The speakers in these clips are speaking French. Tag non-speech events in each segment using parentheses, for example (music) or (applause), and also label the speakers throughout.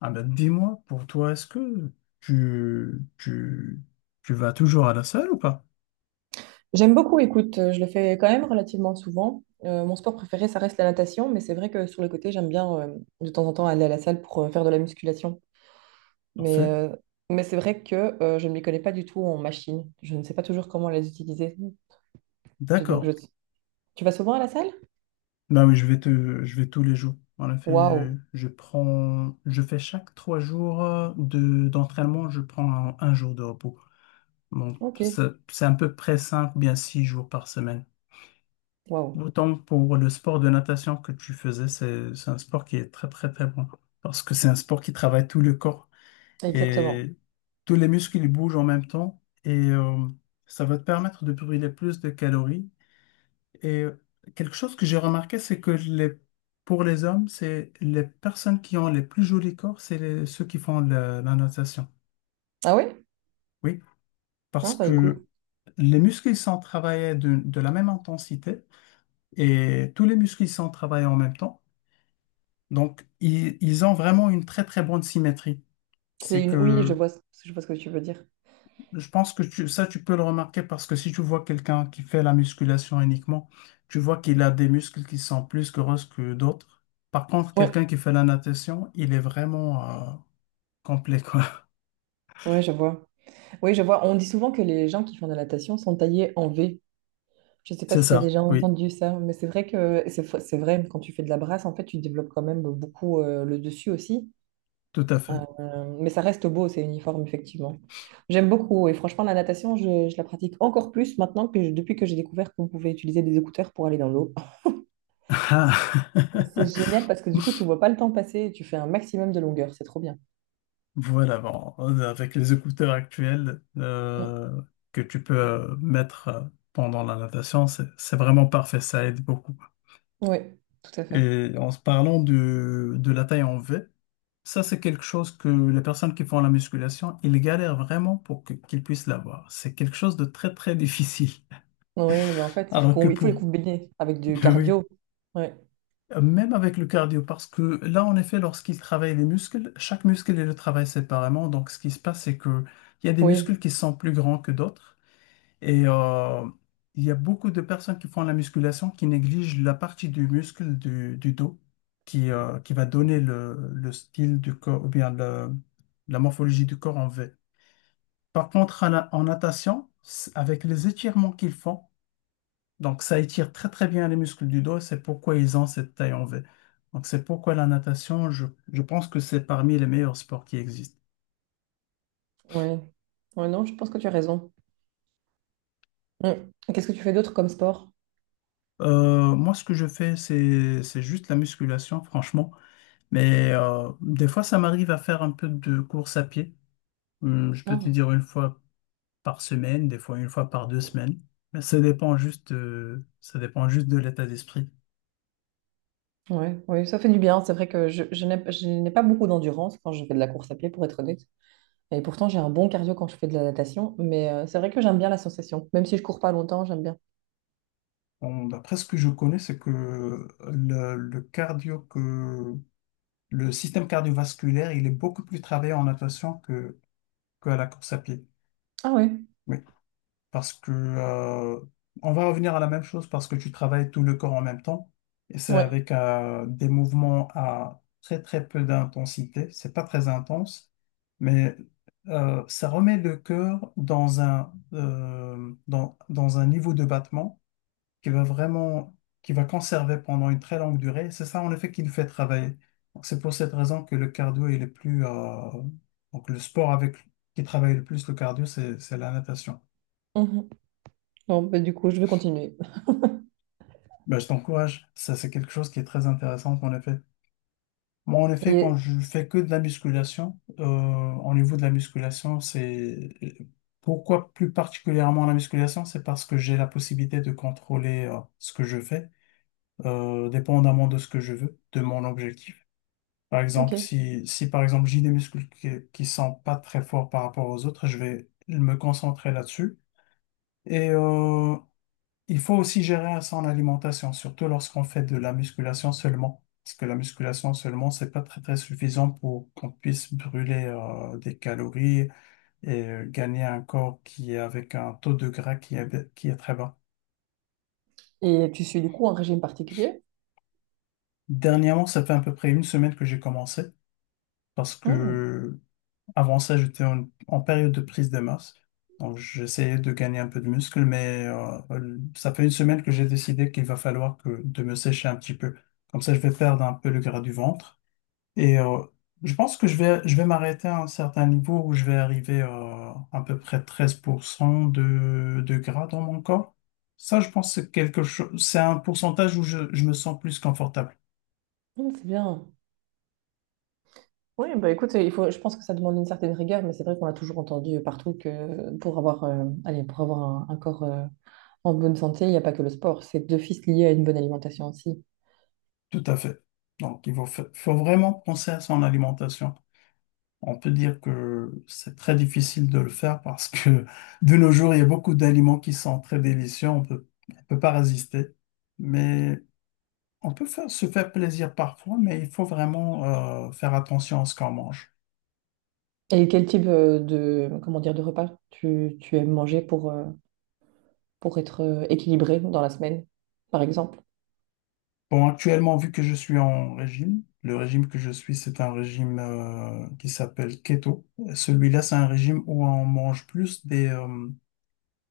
Speaker 1: Ah ben, dis-moi, pour toi, est-ce que tu, tu, tu vas toujours à la salle ou pas?
Speaker 2: J'aime beaucoup, écoute, je le fais quand même relativement souvent. Mon sport préféré, ça reste la natation, mais c'est vrai que sur le côté, j'aime bien de temps en temps aller à la salle pour faire de la musculation. Mais,
Speaker 1: Parfait.
Speaker 2: euh, mais c'est vrai que je ne m'y connais pas du tout en machine. Je ne sais pas toujours comment les utiliser. Je- donc, je-
Speaker 1: D'accord.
Speaker 2: Tu vas souvent à la salle?
Speaker 1: Ben oui, je vais tous les jours. En effet,
Speaker 2: Waouh,
Speaker 1: je fais chaque trois jours d'entraînement, je prends un jour de repos. Bon,
Speaker 2: ok,
Speaker 1: c'est à peu près cinq, bien six jours par semaine.
Speaker 2: waouh,
Speaker 1: Autant pour le sport de natation que tu faisais, c'est un sport qui est très, très, très bon. Parce que c'est un sport qui travaille tout le corps.
Speaker 2: exactement.
Speaker 1: Et tous les muscles ils bougent en même temps et ça va te permettre de brûler plus de calories. Et quelque chose que j'ai remarqué, c'est que pour les hommes, c'est les personnes qui ont les plus jolis corps, c'est ceux qui font la natation.
Speaker 2: Ah ouais?
Speaker 1: Oui,
Speaker 2: Ah
Speaker 1: parce
Speaker 2: bah
Speaker 1: que
Speaker 2: écoute,
Speaker 1: les muscles ils sont travaillés de la même intensité et tous les muscles ils sont travaillés en même temps. Donc, ils ont vraiment une très très bonne symétrie.
Speaker 2: c'est
Speaker 1: C'est
Speaker 2: une... Oui, je
Speaker 1: que
Speaker 2: vois, je vois ce que tu veux dire.
Speaker 1: je pense que ça, tu peux le remarquer parce que si tu vois quelqu'un qui fait la musculation uniquement, tu vois qu'il a des muscles qui sont plus grosses que d'autres. Par contre,
Speaker 2: Ouais,
Speaker 1: quelqu'un qui fait la natation, il est vraiment complet, quoi. (laughs)
Speaker 2: ouais, je vois. Oui, je vois. On dit souvent que les gens qui font de la natation sont taillés en V. Je sais pas
Speaker 1: C'est
Speaker 2: si tu as
Speaker 1: ça,
Speaker 2: déjà
Speaker 1: oui,
Speaker 2: entendu ça, mais c'est vrai que c'est vrai, quand tu fais de la brasse, en fait, tu développes quand même beaucoup le dessus aussi.
Speaker 1: tout à fait.
Speaker 2: Mais ça reste beau, c'est uniforme, effectivement. J'aime beaucoup. Et franchement, la natation, je la pratique encore plus maintenant depuis que j'ai découvert qu'on pouvait utiliser des écouteurs pour aller dans l'eau.
Speaker 1: Ah.
Speaker 2: C'est
Speaker 1: (laughs)
Speaker 2: génial parce que du coup, tu vois pas le temps passer et tu fais un maximum de longueur. C'est trop bien.
Speaker 1: Voilà, bon, avec les écouteurs actuels
Speaker 2: Mm.
Speaker 1: que tu peux mettre pendant la natation, c'est vraiment parfait, ça aide beaucoup.
Speaker 2: Oui, tout à fait.
Speaker 1: Et en se parlant de la taille en V, ça, c'est quelque chose que les personnes qui font la musculation, ils galèrent vraiment pour qu'ils puissent l'avoir. C'est quelque chose de très, très difficile.
Speaker 2: Oui, bah en fait,
Speaker 1: Alors que
Speaker 2: il faut les
Speaker 1: pour,
Speaker 2: combiner avec du
Speaker 1: (laughs) oui,
Speaker 2: cardio. Ouais.
Speaker 1: même avec le cardio, parce que là, en effet, lorsqu'ils travaillent les muscles, chaque muscle, il le travaille séparément. Donc, ce qui se passe, c'est que il y a des
Speaker 2: Oui,
Speaker 1: muscles qui sont plus grands que d'autres. Et il y a beaucoup de personnes qui font la musculation qui négligent la partie du muscle du dos qui va donner le style du corps ou bien la morphologie du corps en V. Par contre, en natation, avec les étirements qu'ils font, donc ça étire très très bien les muscles du dos, c'est pourquoi ils ont cette taille en V. Donc c'est pourquoi la natation, je pense que c'est parmi les meilleurs sports qui existent.
Speaker 2: oui. Ouais, non, je pense que tu as raison. Mm. Et qu'est-ce que tu fais d'autre comme sport?
Speaker 1: Moi, ce que je fais, c'est juste la musculation, franchement. Mais des fois, ça m'arrive à faire un peu de course à pied. Je peux te
Speaker 2: Ah.
Speaker 1: dire une fois par semaine, des fois une fois par deux semaines. Mais ça dépend juste de l'état d'esprit.
Speaker 2: Ouais, ouais, ça fait du bien. C'est vrai que je n'ai pas beaucoup d'endurance quand je fais de la course à pied, pour être honnête. Et pourtant, j'ai un bon cardio quand je fais de la natation. Mais c'est vrai que j'aime bien la sensation. Même si je cours pas longtemps, j'aime bien.
Speaker 1: Bon, d'après ce que je connais, c'est que le cardio que le système cardiovasculaire, il est beaucoup plus travaillé en natation que à la course à pied.
Speaker 2: Ah ouais,
Speaker 1: Oui, parce que on va revenir à la même chose parce que tu travailles tout le corps en même temps et c'est
Speaker 2: ouais.
Speaker 1: avec des mouvements à très très peu d'intensité. C'est pas très intense, mais ça remet le cœur dans un dans un niveau de battement qui va vraiment, qui va conserver pendant une très longue durée. C'est ça, en effet, qui nous fait travailler. Donc, c'est pour cette raison que le cardio il est le plus, donc le sport avec qui travaille le plus le cardio, c'est la natation.
Speaker 2: Mhm. Bon, bah, du coup, je vais continuer.
Speaker 1: Ben, je t'encourage. Ça, c'est quelque chose qui est très intéressant, en effet. Moi, en effet,
Speaker 2: Et,
Speaker 1: quand je fais que de la musculation, au niveau de la musculation, c'est pourquoi plus particulièrement la musculation, c'est parce que j'ai la possibilité de contrôler, ce que je fais, dépendamment de ce que je veux, de mon objectif. Par exemple,
Speaker 2: ok.
Speaker 1: si par exemple j'ai des muscles qui sont pas très forts par rapport aux autres, je vais me concentrer là-dessus. Et il faut aussi gérer son alimentation, surtout lorsqu'on fait de la musculation seulement. Parce que la musculation seulement, c'est pas très très suffisant pour qu'on puisse brûler des calories et gagner un corps qui est avec un taux de gras qui est très bas.
Speaker 2: Et tu suis du coup un régime particulier?
Speaker 1: Dernièrement, ça fait à peu près une semaine que j'ai commencé parce
Speaker 2: Hmm.
Speaker 1: que avant ça, j'étais en, en période de prise de masse. Donc, j'essayais de gagner un peu de muscle, mais ça fait une semaine que j'ai décidé qu'il va falloir que de me sécher un petit peu. Comme ça, je vais perdre un peu le gras du ventre. Et je pense que je vais m'arrêter à un certain niveau où je vais arriver à peu près 13% de gras dans mon corps. Ça, je pense que c'est quelque chose, c'est un pourcentage où je me sens plus confortable.
Speaker 2: Hmm, c'est bien. Oui, bah écoute, il faut, je pense que ça demande une certaine rigueur, mais c'est vrai qu'on a toujours entendu partout que pour avoir, allez, pour avoir un corps en bonne santé, il n'y a pas que le sport, c'est deux fils liés à une bonne alimentation aussi.
Speaker 1: Tout à fait. Donc, il faut, faut vraiment penser à son alimentation. On peut dire que c'est très difficile de le faire parce que (laughs) de nos jours, il y a beaucoup d'aliments qui sont très délicieux, on peut pas résister. Mais on peut faire, se faire plaisir parfois, mais il faut vraiment faire attention à ce qu'on mange.
Speaker 2: Et quel type comment dire, de repas tu aimes manger pour être équilibré dans la semaine, par exemple?
Speaker 1: Bon, actuellement, vu que je suis en régime, le régime que je suis, c'est un régime qui s'appelle keto. Celui-là, c'est un régime où on mange plus des,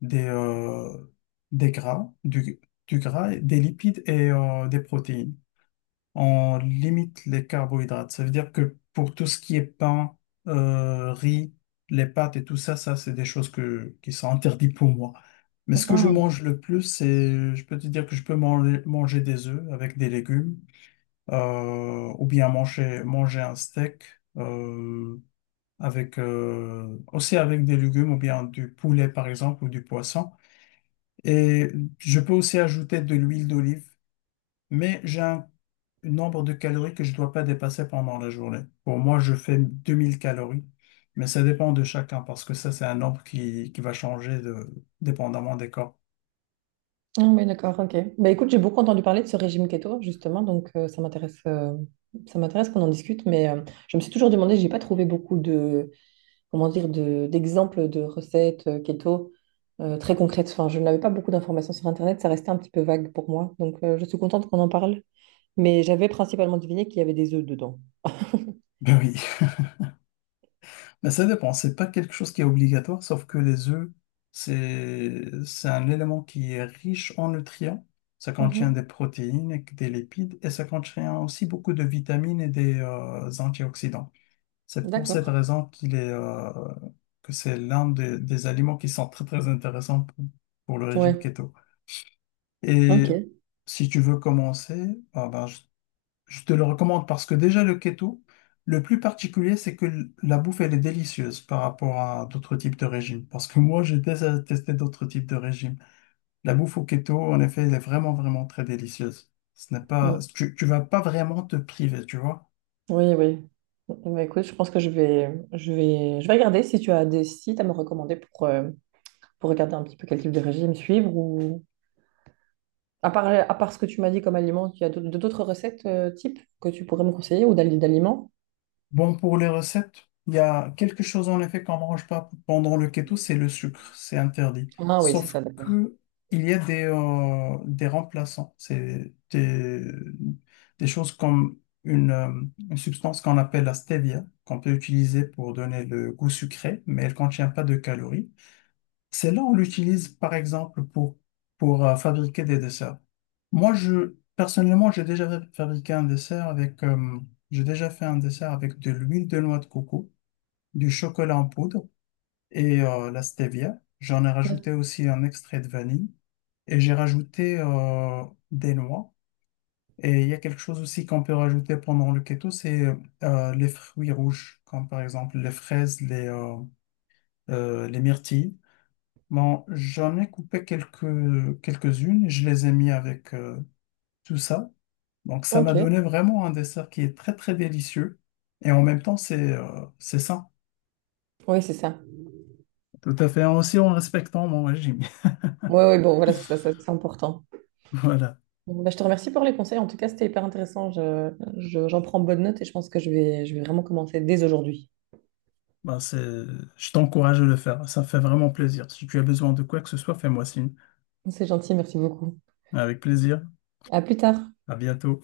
Speaker 1: des, euh, des gras, du gras, des lipides et des protéines. On limite les carbohydrates. Ça veut dire que pour tout ce qui est pain, riz, les pâtes et tout ça, ça, c'est des choses que, qui sont interdites pour moi. Mais ce que je
Speaker 2: Ah,
Speaker 1: mange le plus, c'est, je peux te dire que je peux manger des œufs avec des légumes, ou bien manger un steak, euh, avec, aussi avec des légumes, ou bien du poulet, par exemple, ou du poisson. Et je peux aussi ajouter de l'huile d'olive mais j'ai un nombre de calories que je ne dois pas dépasser pendant la journée. Pour moi, je fais 2000 calories, mais ça dépend de chacun parce que ça, c'est un nombre qui va changer de, dépendamment des corps.
Speaker 2: ah oui, d'accord, ok. Bah, écoute, j'ai beaucoup entendu parler de ce régime keto, justement, donc ça m'intéresse qu'on en discute, mais je me suis toujours demandé, j'ai pas trouvé beaucoup de. Comment dire, d'exemples de recettes keto très concrètes. Enfin, je n'avais pas beaucoup d'informations sur Internet, ça restait un petit peu vague pour moi. Donc, je suis contente qu'on en parle. Mais j'avais principalement deviné qu'il y avait des œufs dedans.
Speaker 1: Ben oui, (laughs) mais ça dépend. C'est pas quelque chose qui est obligatoire, sauf que les œufs, c'est un élément qui est riche en nutriments. Ça contient des
Speaker 2: Mhm.
Speaker 1: protéines, et des lipides et ça contient aussi beaucoup de vitamines et des antioxydants. C'est pour cette
Speaker 2: D'accord.
Speaker 1: raison qu'il est, que c'est l'un des aliments qui sont très très intéressants pour le régime
Speaker 2: Ouais.
Speaker 1: keto. Et
Speaker 2: Ok.
Speaker 1: si tu veux commencer, ah ben, je te le recommande parce que déjà le keto, le plus particulier, c'est que la bouffe, elle est délicieuse par rapport à d'autres types de régimes. Parce que moi, j'ai déjà testé d'autres types de régimes. La bouffe au keto, en effet, elle est vraiment vraiment très délicieuse. Ce n'est pas,
Speaker 2: Mm.
Speaker 1: tu vas pas vraiment te priver, tu vois.
Speaker 2: Oui, oui. Mm, bah, écoute, je pense que je vais regarder si tu as des sites à me recommander pour regarder un petit peu quel type de régime suivre ou à part ce que tu m'as dit comme aliment, il y a d'autres recettes type que tu pourrais me conseiller ou d'aliments?
Speaker 1: Bon, pour les recettes, il y a quelque chose en effet qu'on ne mange pas pendant le keto, c'est le sucre, c'est interdit.
Speaker 2: Ah oui, c'est
Speaker 1: Sauf
Speaker 2: ça, d'accord.
Speaker 1: que il y a des remplaçants, c'est des choses comme une, euh, une substance qu'on appelle la stevia, qu'on peut utiliser pour donner le goût sucré, mais elle ne contient pas de calories. Celle-là, on l'utilise par exemple pour fabriquer des desserts. Moi, je, personnellement, j'ai déjà fabriqué un dessert avec, j'ai déjà fait un dessert avec de l'huile de noix de coco, du chocolat en poudre et la stevia. J'en ai
Speaker 2: Ouais.
Speaker 1: rajouté aussi un extrait de vanille et j'ai rajouté des noix. Et il y a quelque chose aussi qu'on peut rajouter pendant le keto, c'est les fruits rouges, comme par exemple les fraises, les myrtilles. Bon, j'en ai coupé quelques, quelques-unes et je les ai mis avec tout ça. Donc, ça
Speaker 2: Ok,
Speaker 1: m'a donné vraiment un dessert qui est très, très délicieux. Et en même temps, c'est sain.
Speaker 2: oui, c'est ça.
Speaker 1: Tout à fait. Aussi en respectant mon régime. (laughs)
Speaker 2: Oui, oui, bon, voilà, c'est ça, ça, c'est important.
Speaker 1: Voilà.
Speaker 2: Bon, bah, je te remercie pour les conseils. En tout cas, c'était hyper intéressant. J'en prends bonne note et je pense que je vais vraiment commencer dès aujourd'hui.
Speaker 1: Ben, c'est, je t'encourage à le faire. Ça fait vraiment plaisir. Si tu as besoin de quoi que ce soit, fais-moi signe.
Speaker 2: C'est gentil, merci beaucoup.
Speaker 1: Avec plaisir.
Speaker 2: À plus tard.
Speaker 1: À bientôt.